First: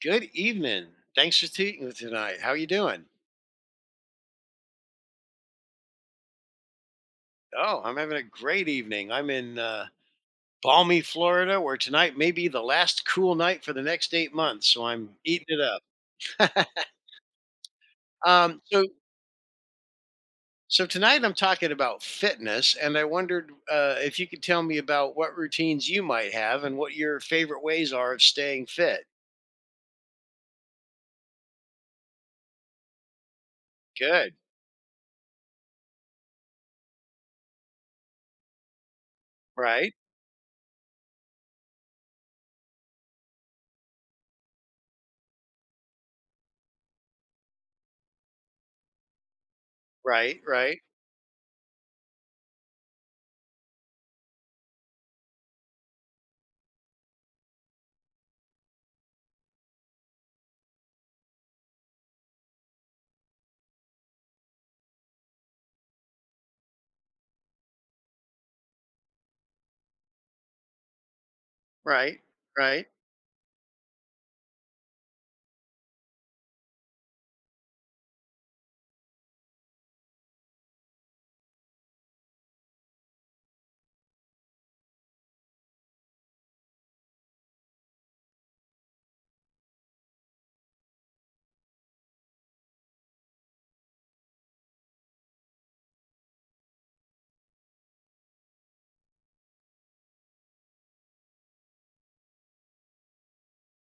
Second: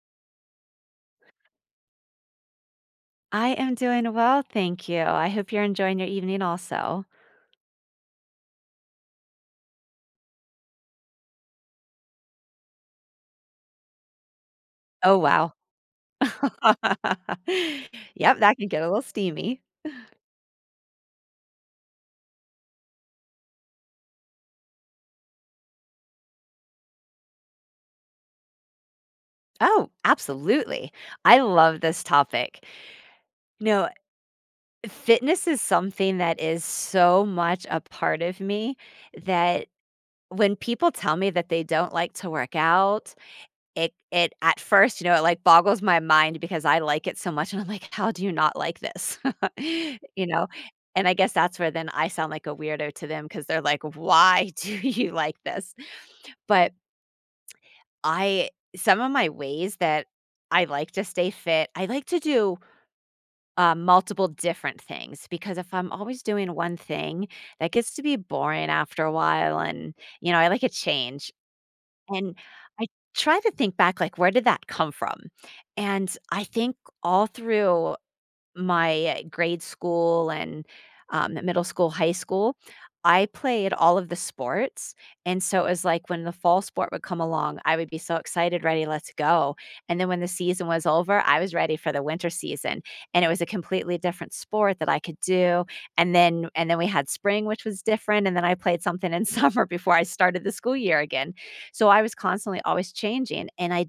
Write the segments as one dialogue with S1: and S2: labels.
S1: Good evening. Thanks for speaking tonight. How are you doing?
S2: I am doing well, thank you. I hope you're enjoying your evening also.
S1: Oh, I'm having a great evening. I'm in balmy Florida, where tonight may be the last cool night for the next 8 months. So I'm
S2: Oh,
S1: eating
S2: wow.
S1: it up.
S2: Yep, that
S1: um,
S2: can get
S1: so,
S2: a little steamy.
S1: so tonight I'm talking about fitness, and I wondered if you could tell me about what routines you might have and what your favorite ways are of staying fit.
S2: Oh, absolutely. I love this topic. You know,
S1: Good.
S2: fitness is something that is so much a part of me that
S1: Right.
S2: when people tell me that they don't like to work out. It at first, you know, it, like, boggles my mind because I like it so much, and I'm like, "How do you not like this?" You
S1: Right.
S2: know?
S1: Right.
S2: And I guess that's where then I sound like a weirdo to them because 'cause they're like, "Why do you like this?" But I, some of my ways that I like to stay fit, I like to do, multiple different things because if I'm always doing one thing, that gets to be boring after a while and, you know, I like a change.
S1: Right.
S2: And I
S1: Right.
S2: try to think back, like, where did that come from? And I think all through my grade school and, middle school, high school, I played all of the sports, and so it was like when the fall sport would come along, I would be so excited, "Ready, let's go," and then when the season was over, I was ready for the winter season, and it was a completely different sport that I could do, and then we had spring, which was different, and then I played something in summer before I started the school year again. So I was constantly always changing, and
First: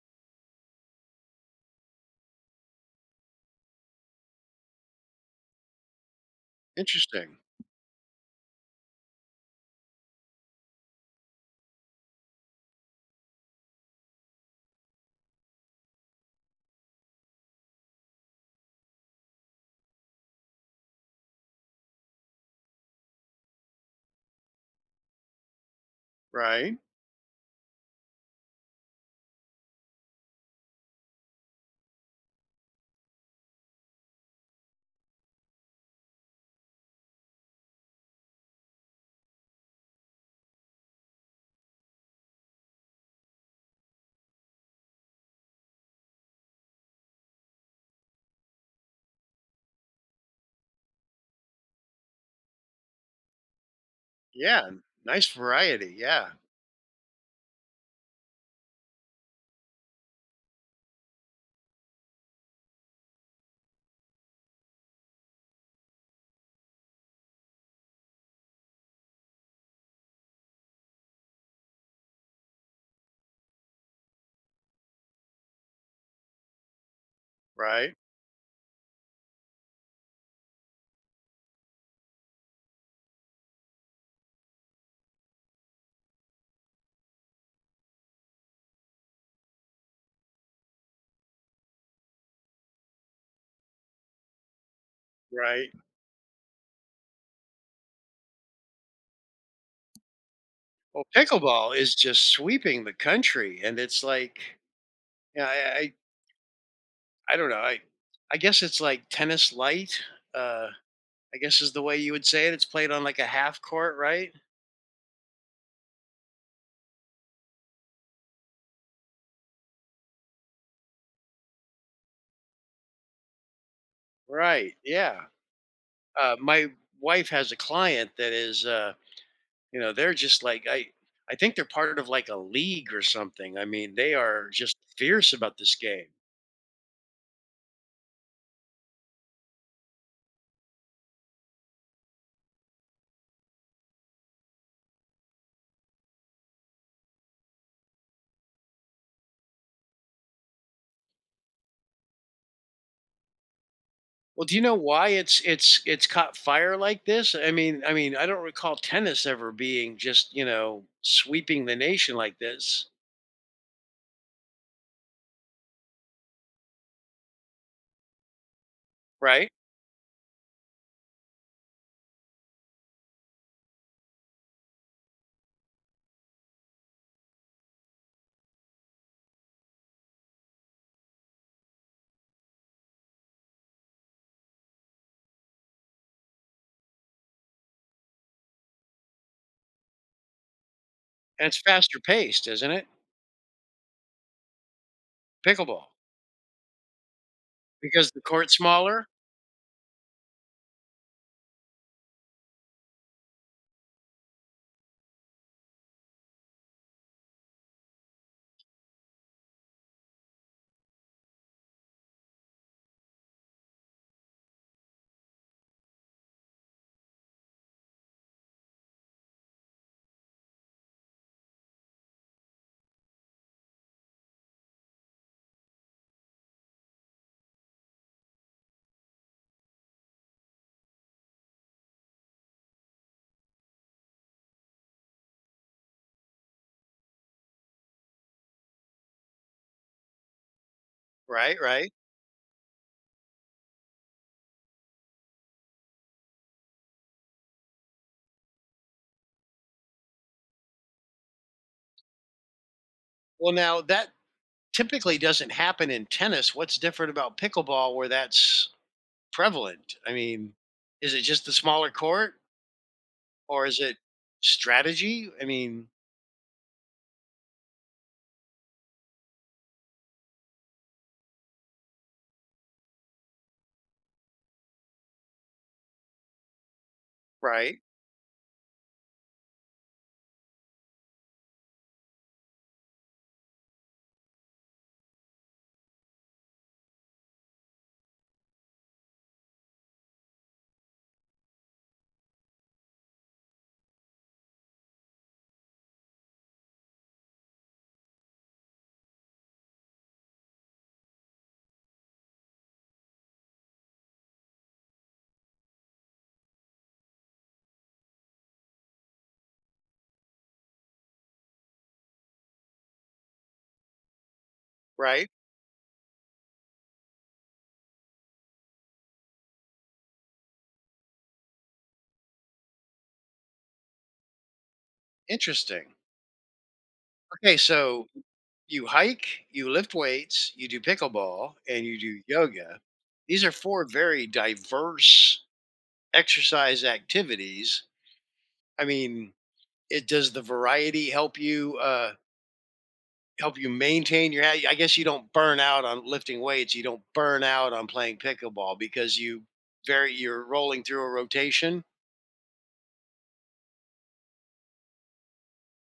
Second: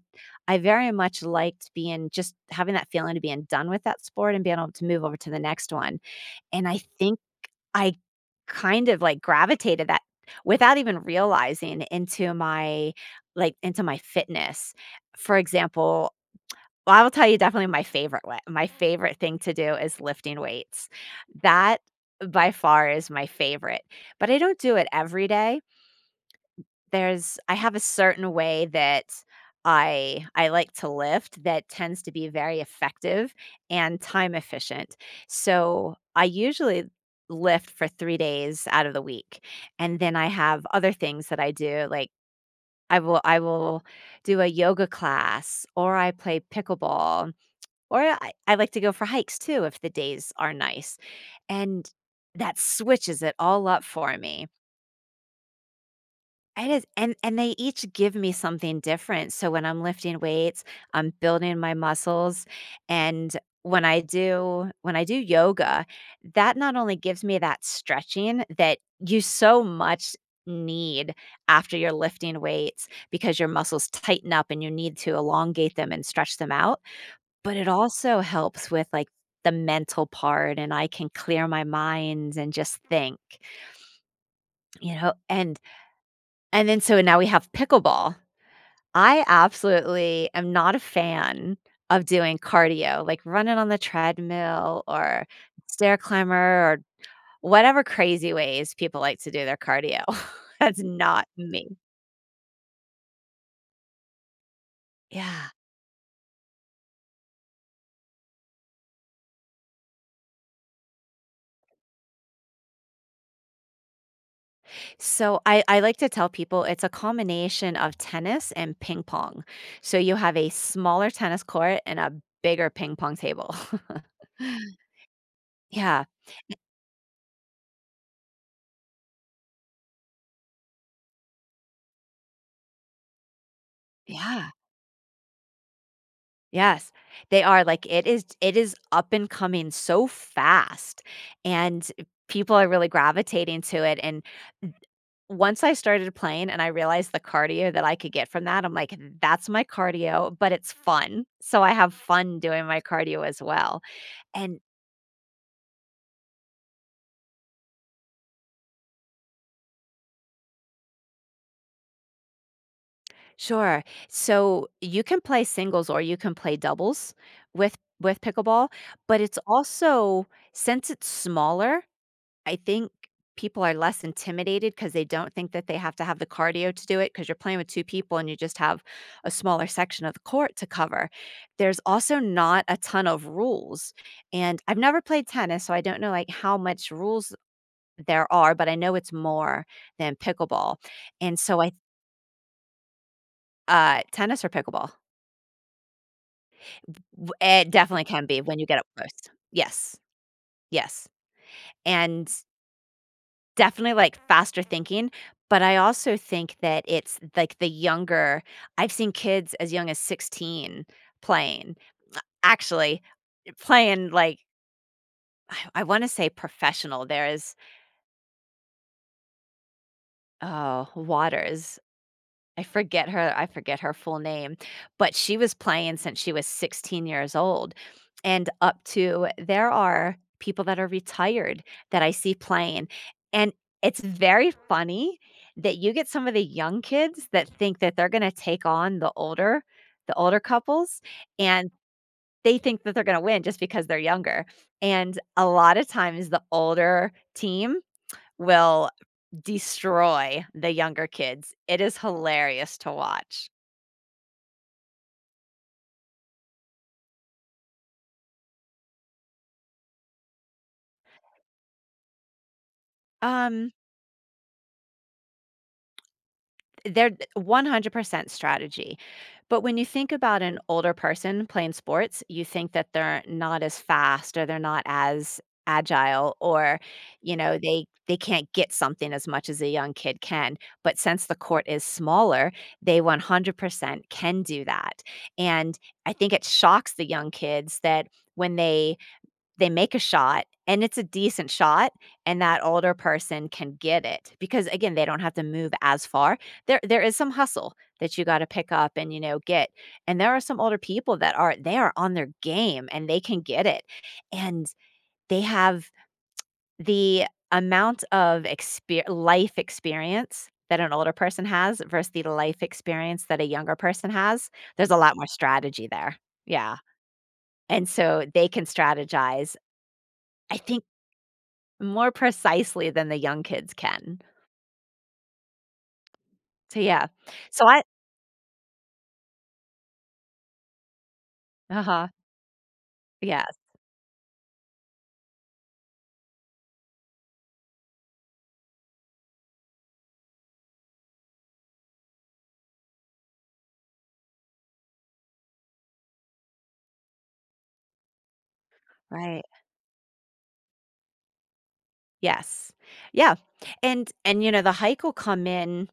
S2: I very much liked being, just having that feeling of being done with that sport and being able to move over to the next one, and I think
S1: Interesting.
S2: I kind of, like, gravitated that without even realizing into my, like, into my fitness. For example, well, I will tell you definitely my favorite way, my favorite thing to do is lifting weights. That by far is my favorite, but I don't do it every day.
S1: Right.
S2: There's, I have a certain way that I like to lift that tends to be very effective and time efficient. So, I usually lift for 3 days out of the week, and then I have other things that I do, like I will do a yoga class, or I play pickleball, or I like to go for hikes too if the days are nice, and that switches it all up for me.
S1: Yeah. Nice variety. Yeah.
S2: It is, and they each give me something different, so when I'm lifting weights, I'm building my muscles, and when I do yoga, that not only gives me that stretching that you so much need after you're lifting weights because your muscles tighten up and you need to elongate them and stretch them out, but it
S1: Right.
S2: also helps with, like, the mental part, and I can clear my mind and just think, you know. And then so now we have pickleball. I absolutely am not a fan of doing cardio, like running on the treadmill or
S1: Right.
S2: stair climber or whatever crazy ways people like to do their cardio. That's
S1: Well,
S2: not me.
S1: pickleball is just sweeping the country, and it's like, yeah,
S2: Yeah.
S1: I don't know. I guess it's like tennis light. Uh, I guess is the way you would say it. It's played on like a half court, right?
S2: So I like to tell people it's a combination of tennis and ping pong. So you have a smaller tennis court and a bigger ping pong table.
S1: Right. Yeah.
S2: Yeah.
S1: My wife has a client that is, you know, they're just like I. I think they're part of like a league or something. I mean, they
S2: Yeah.
S1: are just fierce about this game.
S2: Yes, they are, like, it is, it is up and coming so fast, and people are really gravitating to it, and once I started playing and I realized the cardio that I could get from that, I'm like, "That's my cardio, but it's fun." So, I have fun doing my cardio as well,
S1: Well, do
S2: and
S1: you know why it's caught fire like this? I mean, I mean, I don't recall tennis ever being just, you know, sweeping the nation like this,
S2: sure. So, you can play singles or you can play doubles with pickleball, but it's
S1: right?
S2: also, since it's smaller, I think people are less intimidated because they don't think that they have to have the cardio to do it because 'cause you're playing with 2 people and you just have a smaller section of the court to cover. There's also not a ton of rules, and I've never played tennis, so I don't know, like, how much rules there are, but I know it's more than pickleball, and
S1: And it's
S2: so I,
S1: faster paced, isn't it?
S2: tennis or pickleball?
S1: Pickleball.
S2: W It definitely
S1: Because the
S2: can be
S1: court's
S2: when you get up
S1: smaller,
S2: close. Yes, yes, and definitely, like, faster thinking, but I also think that it's, like, the younger, I've seen kids as young as 16 playing, actually, playing, like, I wanna say professional, there's, oh, Waters, I forget her, I forget her full name, but she was playing since she was 16 years old, and up to, there are people that are retired that I see playing, and it's very funny that you get some of the young kids that think that they're gonna take on the older, the older couples,
S1: right?
S2: and
S1: Right.
S2: they think that they're gonna win just because they're younger, and a lot of times, the older team will destroy the younger kids. It is hilarious to watch.
S1: Well, now that typically doesn't happen in tennis. What's different about pickleball where that's prevalent? I mean, is it just the smaller court or
S2: Um,
S1: is it strategy? I mean,
S2: they're 100% strategy. But when you think about an older person playing sports, you think that they're not as fast or they're not as agile or, you know,
S1: right?
S2: they can't get something as much as a young kid can, but since the court is smaller they 100% can do that. And I think it shocks the young kids that when they make a shot and it's a decent shot and that older person can get it, because again they don't have to move as far. There is some hustle that you got to pick up and, you know, get, and there are some older people that are, they are on their game and they can get it, and they have the amount of exper-, life experience that an older person has versus the life experience that a younger person has, there's a lot more
S1: Right?
S2: strategy there. Yeah, and so they can strategize, I think, more precisely than the young kids can.
S1: Interesting.
S2: So, yeah.
S1: Okay,
S2: So I,
S1: so you hike, you lift weights, you do pickleball, and you
S2: uh-huh.
S1: do yoga. These are
S2: Yes,
S1: four very diverse exercise activities. I mean, it does the variety help you maintain your I guess you don't burn out on lifting weights, you don't burn out on playing pickleball because you
S2: right.
S1: very you're rolling through a rotation.
S2: Yes. Yeah. And, you know, the hike will come in,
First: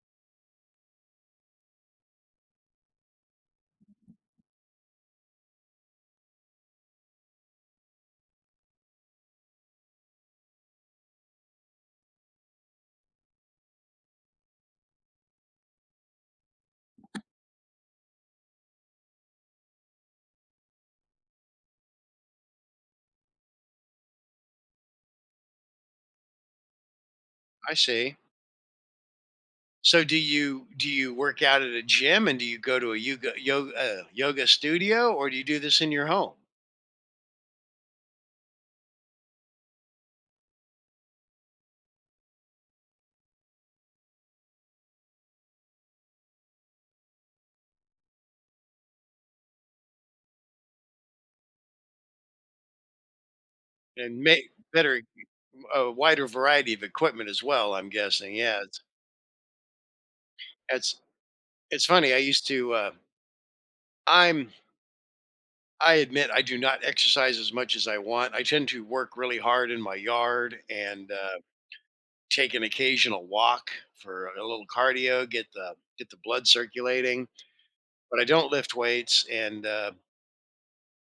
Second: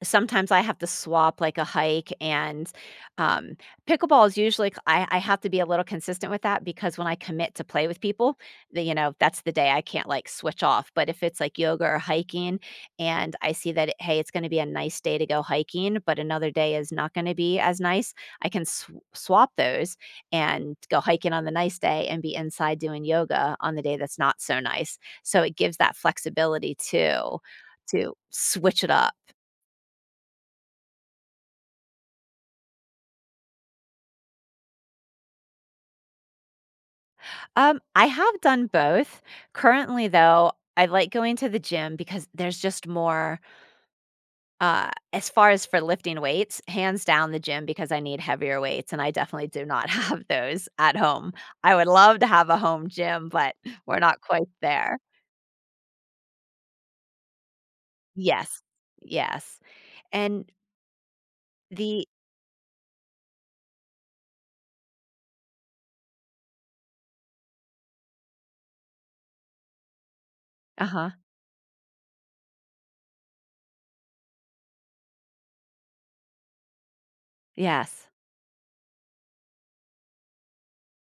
S2: sometimes I have to swap like a hike and, um, pickleball is usually I have to be a little consistent with that because when I commit to play with people, the, you know, that's the day I can't, like, switch off. But if it's like yoga or hiking, and I see that, hey, it's going to be a nice day to go hiking, but another day is not going to be as nice, I can swap those and go hiking on the nice day and be inside doing yoga on the day that's not so nice. So it gives that flexibility too,
S1: I
S2: to
S1: see.
S2: switch it up.
S1: So do you work out at a gym and do you go to a yoga, yoga studio or do you do this in your home?
S2: I have done both. Currently, though, I like going to the gym because there's just more, as far as for lifting weights, hands down the gym because I need heavier weights, and I definitely do not have those at home. I would love to have a home gym, but we're not
S1: And
S2: quite
S1: may
S2: there.
S1: better a wider variety of equipment as well, I'm guessing.
S2: Yes.
S1: Yeah,
S2: Yes. And
S1: it's it's
S2: the,
S1: funny, I used to, I'm I admit I do not exercise as much as I want. I tend to work really hard in my yard
S2: uh-huh.
S1: and, take an occasional walk for a little cardio, get the blood circulating,
S2: Yes.
S1: but I don't lift weights, and,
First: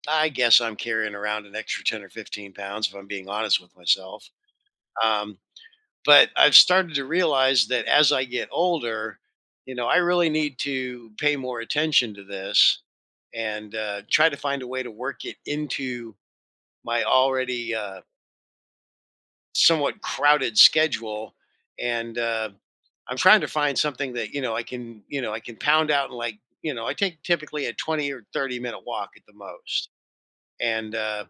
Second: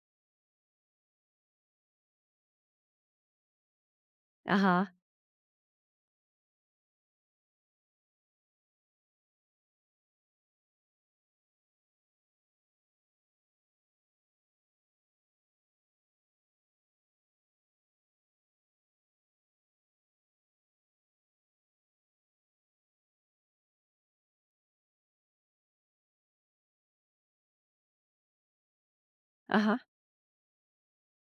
S1: I guess I'm carrying around an extra 10 or 15 pounds, if I'm being honest with myself.
S2: Uh-huh.
S1: Um but I've started to realize that as I get older, you know, I really need to pay more attention to this and try to find a way to work it into my already somewhat crowded schedule. And I'm trying to find something that you know I can you know I can pound out and like you know I take typically a 20 or 30-minute walk at the
S2: Uh-huh.
S1: most, and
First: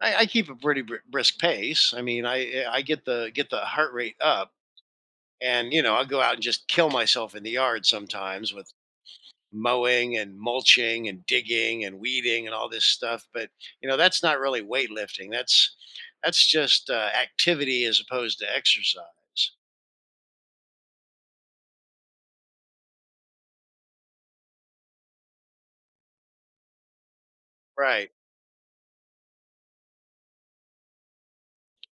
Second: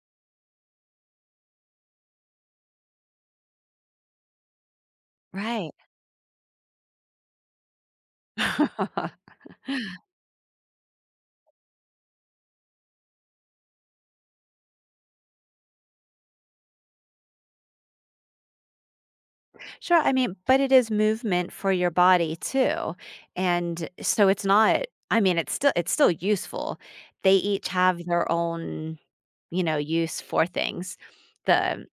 S1: I keep a pretty brisk pace. I mean, I get the heart rate up.
S2: Right.
S1: And, you know, I'll go out and just kill myself in the yard sometimes with mowing and mulching and digging and weeding and all this stuff. But, you know, that's not really weightlifting. That's just activity as opposed to exercise.
S2: Sure, I mean, but it is movement for your body too. And so it's not, I mean, it's still, it's still useful. They each have
S1: Right.
S2: their own, you know, use for things. The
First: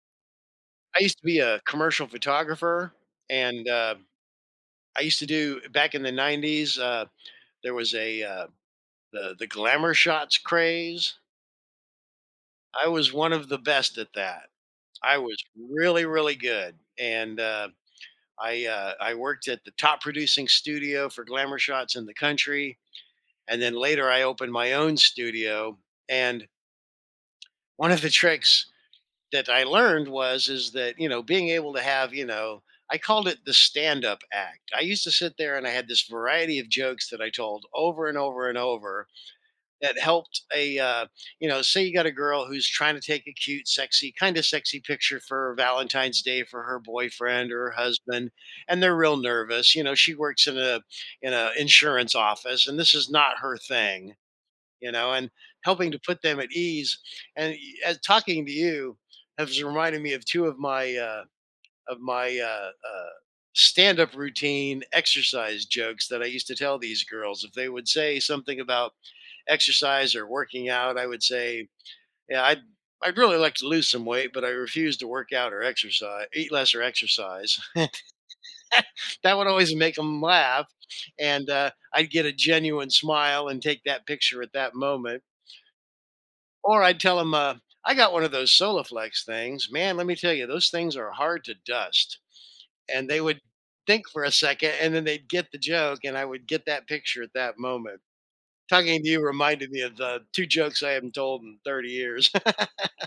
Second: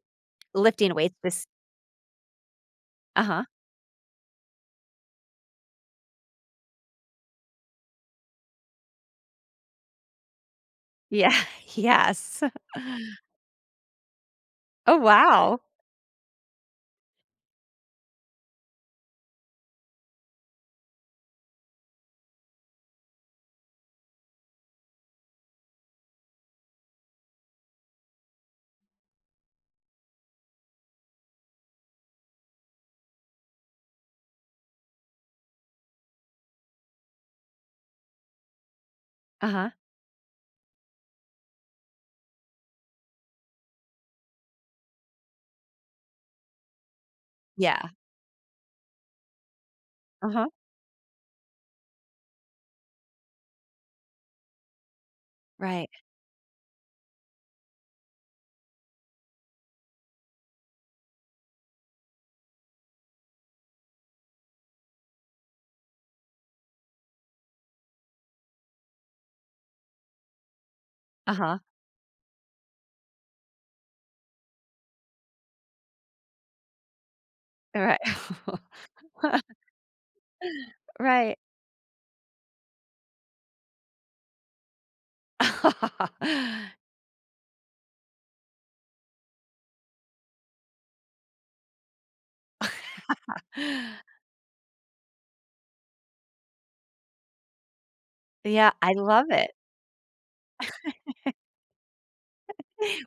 S2: lifting
S1: I
S2: weights
S1: used to be
S2: this,
S1: a commercial photographer,
S2: uh-huh.
S1: and I used to do back in the '90s. There was a the glamour shots craze.
S2: Yeah. Yes.
S1: I was one of the best at that.
S2: Oh,
S1: I was
S2: wow.
S1: really good, and I worked at the top producing studio for glamour shots in the country, and then later I opened my own studio. And one of the tricks that I learned was is that you know being able to have you know I called it the stand up act. I used to sit there and I had this variety of jokes that I told over and over and over
S2: Uh-huh.
S1: that helped a you know say you got a girl who's trying to take a cute sexy sexy picture for valentine's day for her boyfriend or her
S2: Yeah.
S1: husband and they're real nervous you know she works
S2: Uh-huh.
S1: in a insurance office and this is not her thing you know and
S2: Right.
S1: helping to put them at ease and as talking to you has reminded me of two of my stand-up routine exercise jokes that I used to tell these girls if they would say something about exercise or working out, I would
S2: Uh-huh.
S1: say, yeah, I'd really like to lose some weight, but I refuse to work out or exercise, eat less or exercise.
S2: Right.
S1: That would always make them laugh,
S2: Right.
S1: and I'd get a genuine smile and take that picture at that moment. Or I'd tell them, I got one of those Solaflex things. Man, let me tell you, those things are hard to dust, and they would think for a second, and then they'd get the joke, and I would get that picture at that moment
S2: Yeah, I
S1: talking to you
S2: love it.
S1: reminded me of the two jokes I haven't told in 30 years.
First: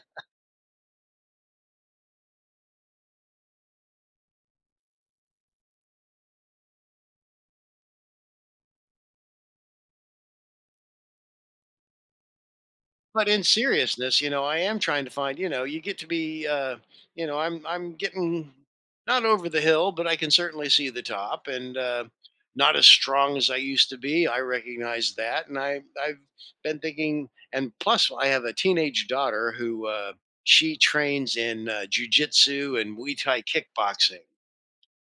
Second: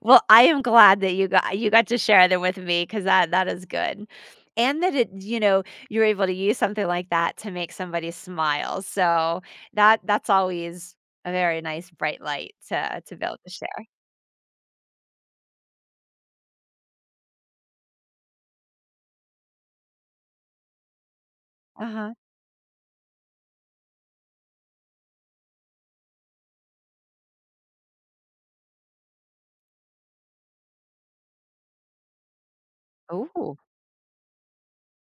S2: Well, I am glad that you got, you got to share them with me because that, that is good. And that it, you know, you're able to use something like that to make somebody smile, so that, that's always a very nice bright light to be
S1: But
S2: able
S1: in
S2: to share.
S1: seriousness, you know, I am trying to find, you know, you get to be you know, I'm getting not over the hill, but I can certainly see the top and
S2: Uh-huh.
S1: not as strong as I used to be. I recognize that and I've been thinking and plus I have a teenage daughter who she trains in jujitsu and Muay Thai
S2: Ooh,
S1: kickboxing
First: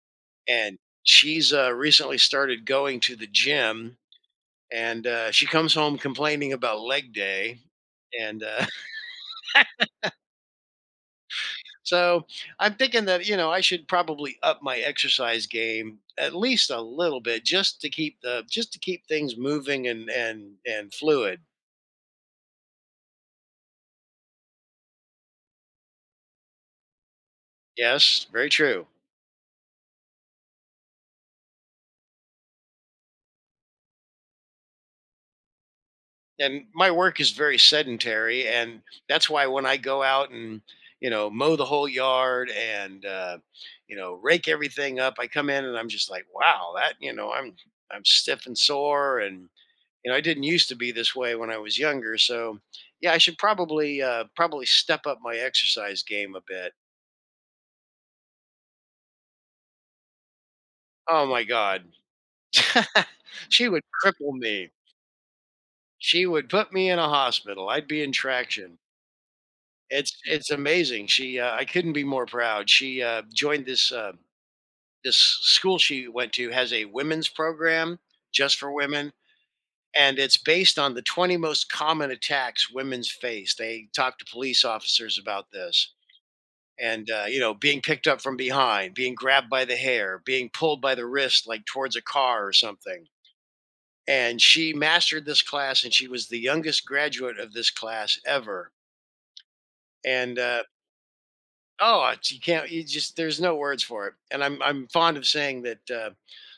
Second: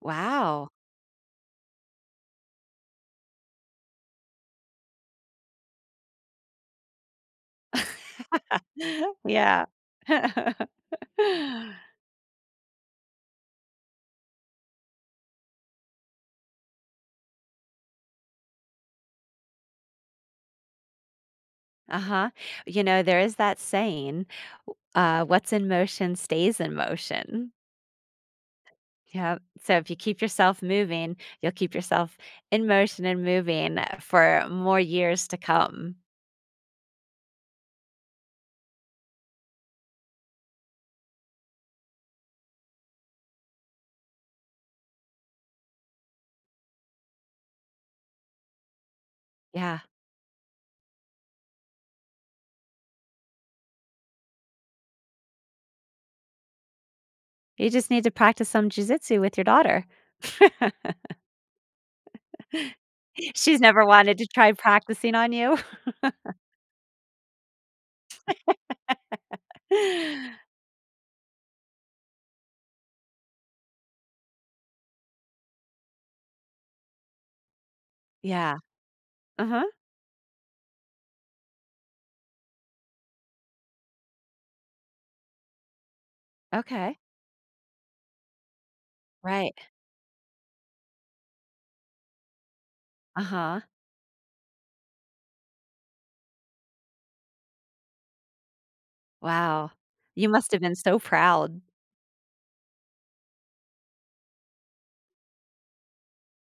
S2: wow.
S1: and she's recently started going to the gym and she comes home complaining about leg day and
S2: Yeah.
S1: so I'm thinking that, you know, I should probably up my exercise game at least a little bit just to keep the just to keep things moving and fluid.
S2: Uh-huh. You know, there is that saying, "What's in motion stays in motion."
S1: Yes, very true.
S2: Yeah. So if you keep yourself moving, you'll keep yourself in motion and moving for more years to come.
S1: And my work is very sedentary and that's why when I go out and, you know, mow the whole yard and you know, rake everything up, I come in and I'm just like, wow, that, you know, I'm stiff and sore and
S2: Yeah.
S1: you know, I didn't used to be this way when I was younger. So, yeah, I should probably probably step up my exercise game a bit.
S2: You just need to practice some jujitsu with your daughter.
S1: Oh my God,
S2: She's
S1: she would
S2: never wanted to
S1: cripple
S2: try
S1: me.
S2: practicing on you.
S1: She would put me in a hospital. I'd be in traction. It's amazing. She I couldn't be more proud. She joined this this school she went to has a women's program
S2: Yeah.
S1: just for women,
S2: Uh-huh.
S1: and it's based on the 20 most common attacks women's face. They talk to police officers about this.
S2: Okay.
S1: And you know being picked up from behind being grabbed
S2: Right.
S1: by the hair being pulled by the wrist like towards a car or something
S2: Uh-huh.
S1: and she mastered this class and she was the youngest graduate of this class ever
S2: Wow. You
S1: and
S2: must have been so proud.
S1: oh you can't you just there's no words for it and I'm fond of saying that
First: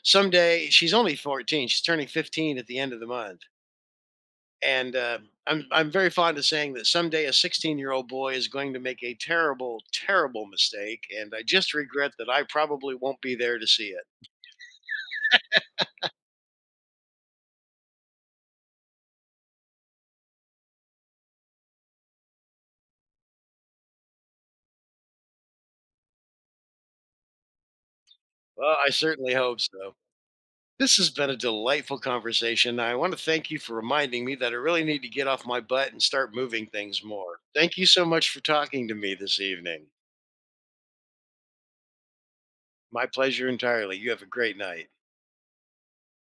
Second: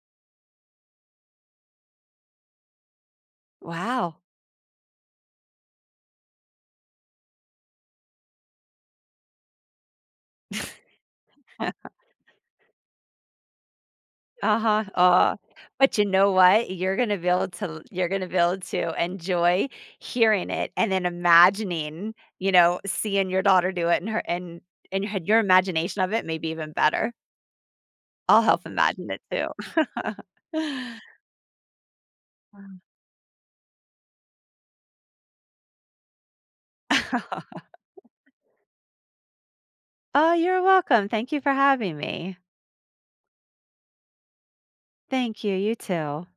S1: someday she's only 14 she's turning 15 at the end of the month.
S2: Wow.
S1: And I'm very fond of saying that someday a 16-year-old boy is going to make a terrible, terrible mistake, and I just regret that I probably won't be there to see it.
S2: Uh-huh, aw, but you know what? You're gonna be able to, you're gonna be able to enjoy hearing it and then imagining, you know, seeing your daughter do it and her, and your imagination of it may be even better. I'll help
S1: Well, I
S2: imagine it
S1: certainly
S2: too.
S1: hope so. This has been a delightful conversation. I want to thank you for reminding me that I really need to get off my butt and start moving things more. Thank you so much for talking to me this evening.
S2: Oh, you're welcome, thank you for having me.
S1: My pleasure entirely. You have a great night.
S2: Thank you, you too.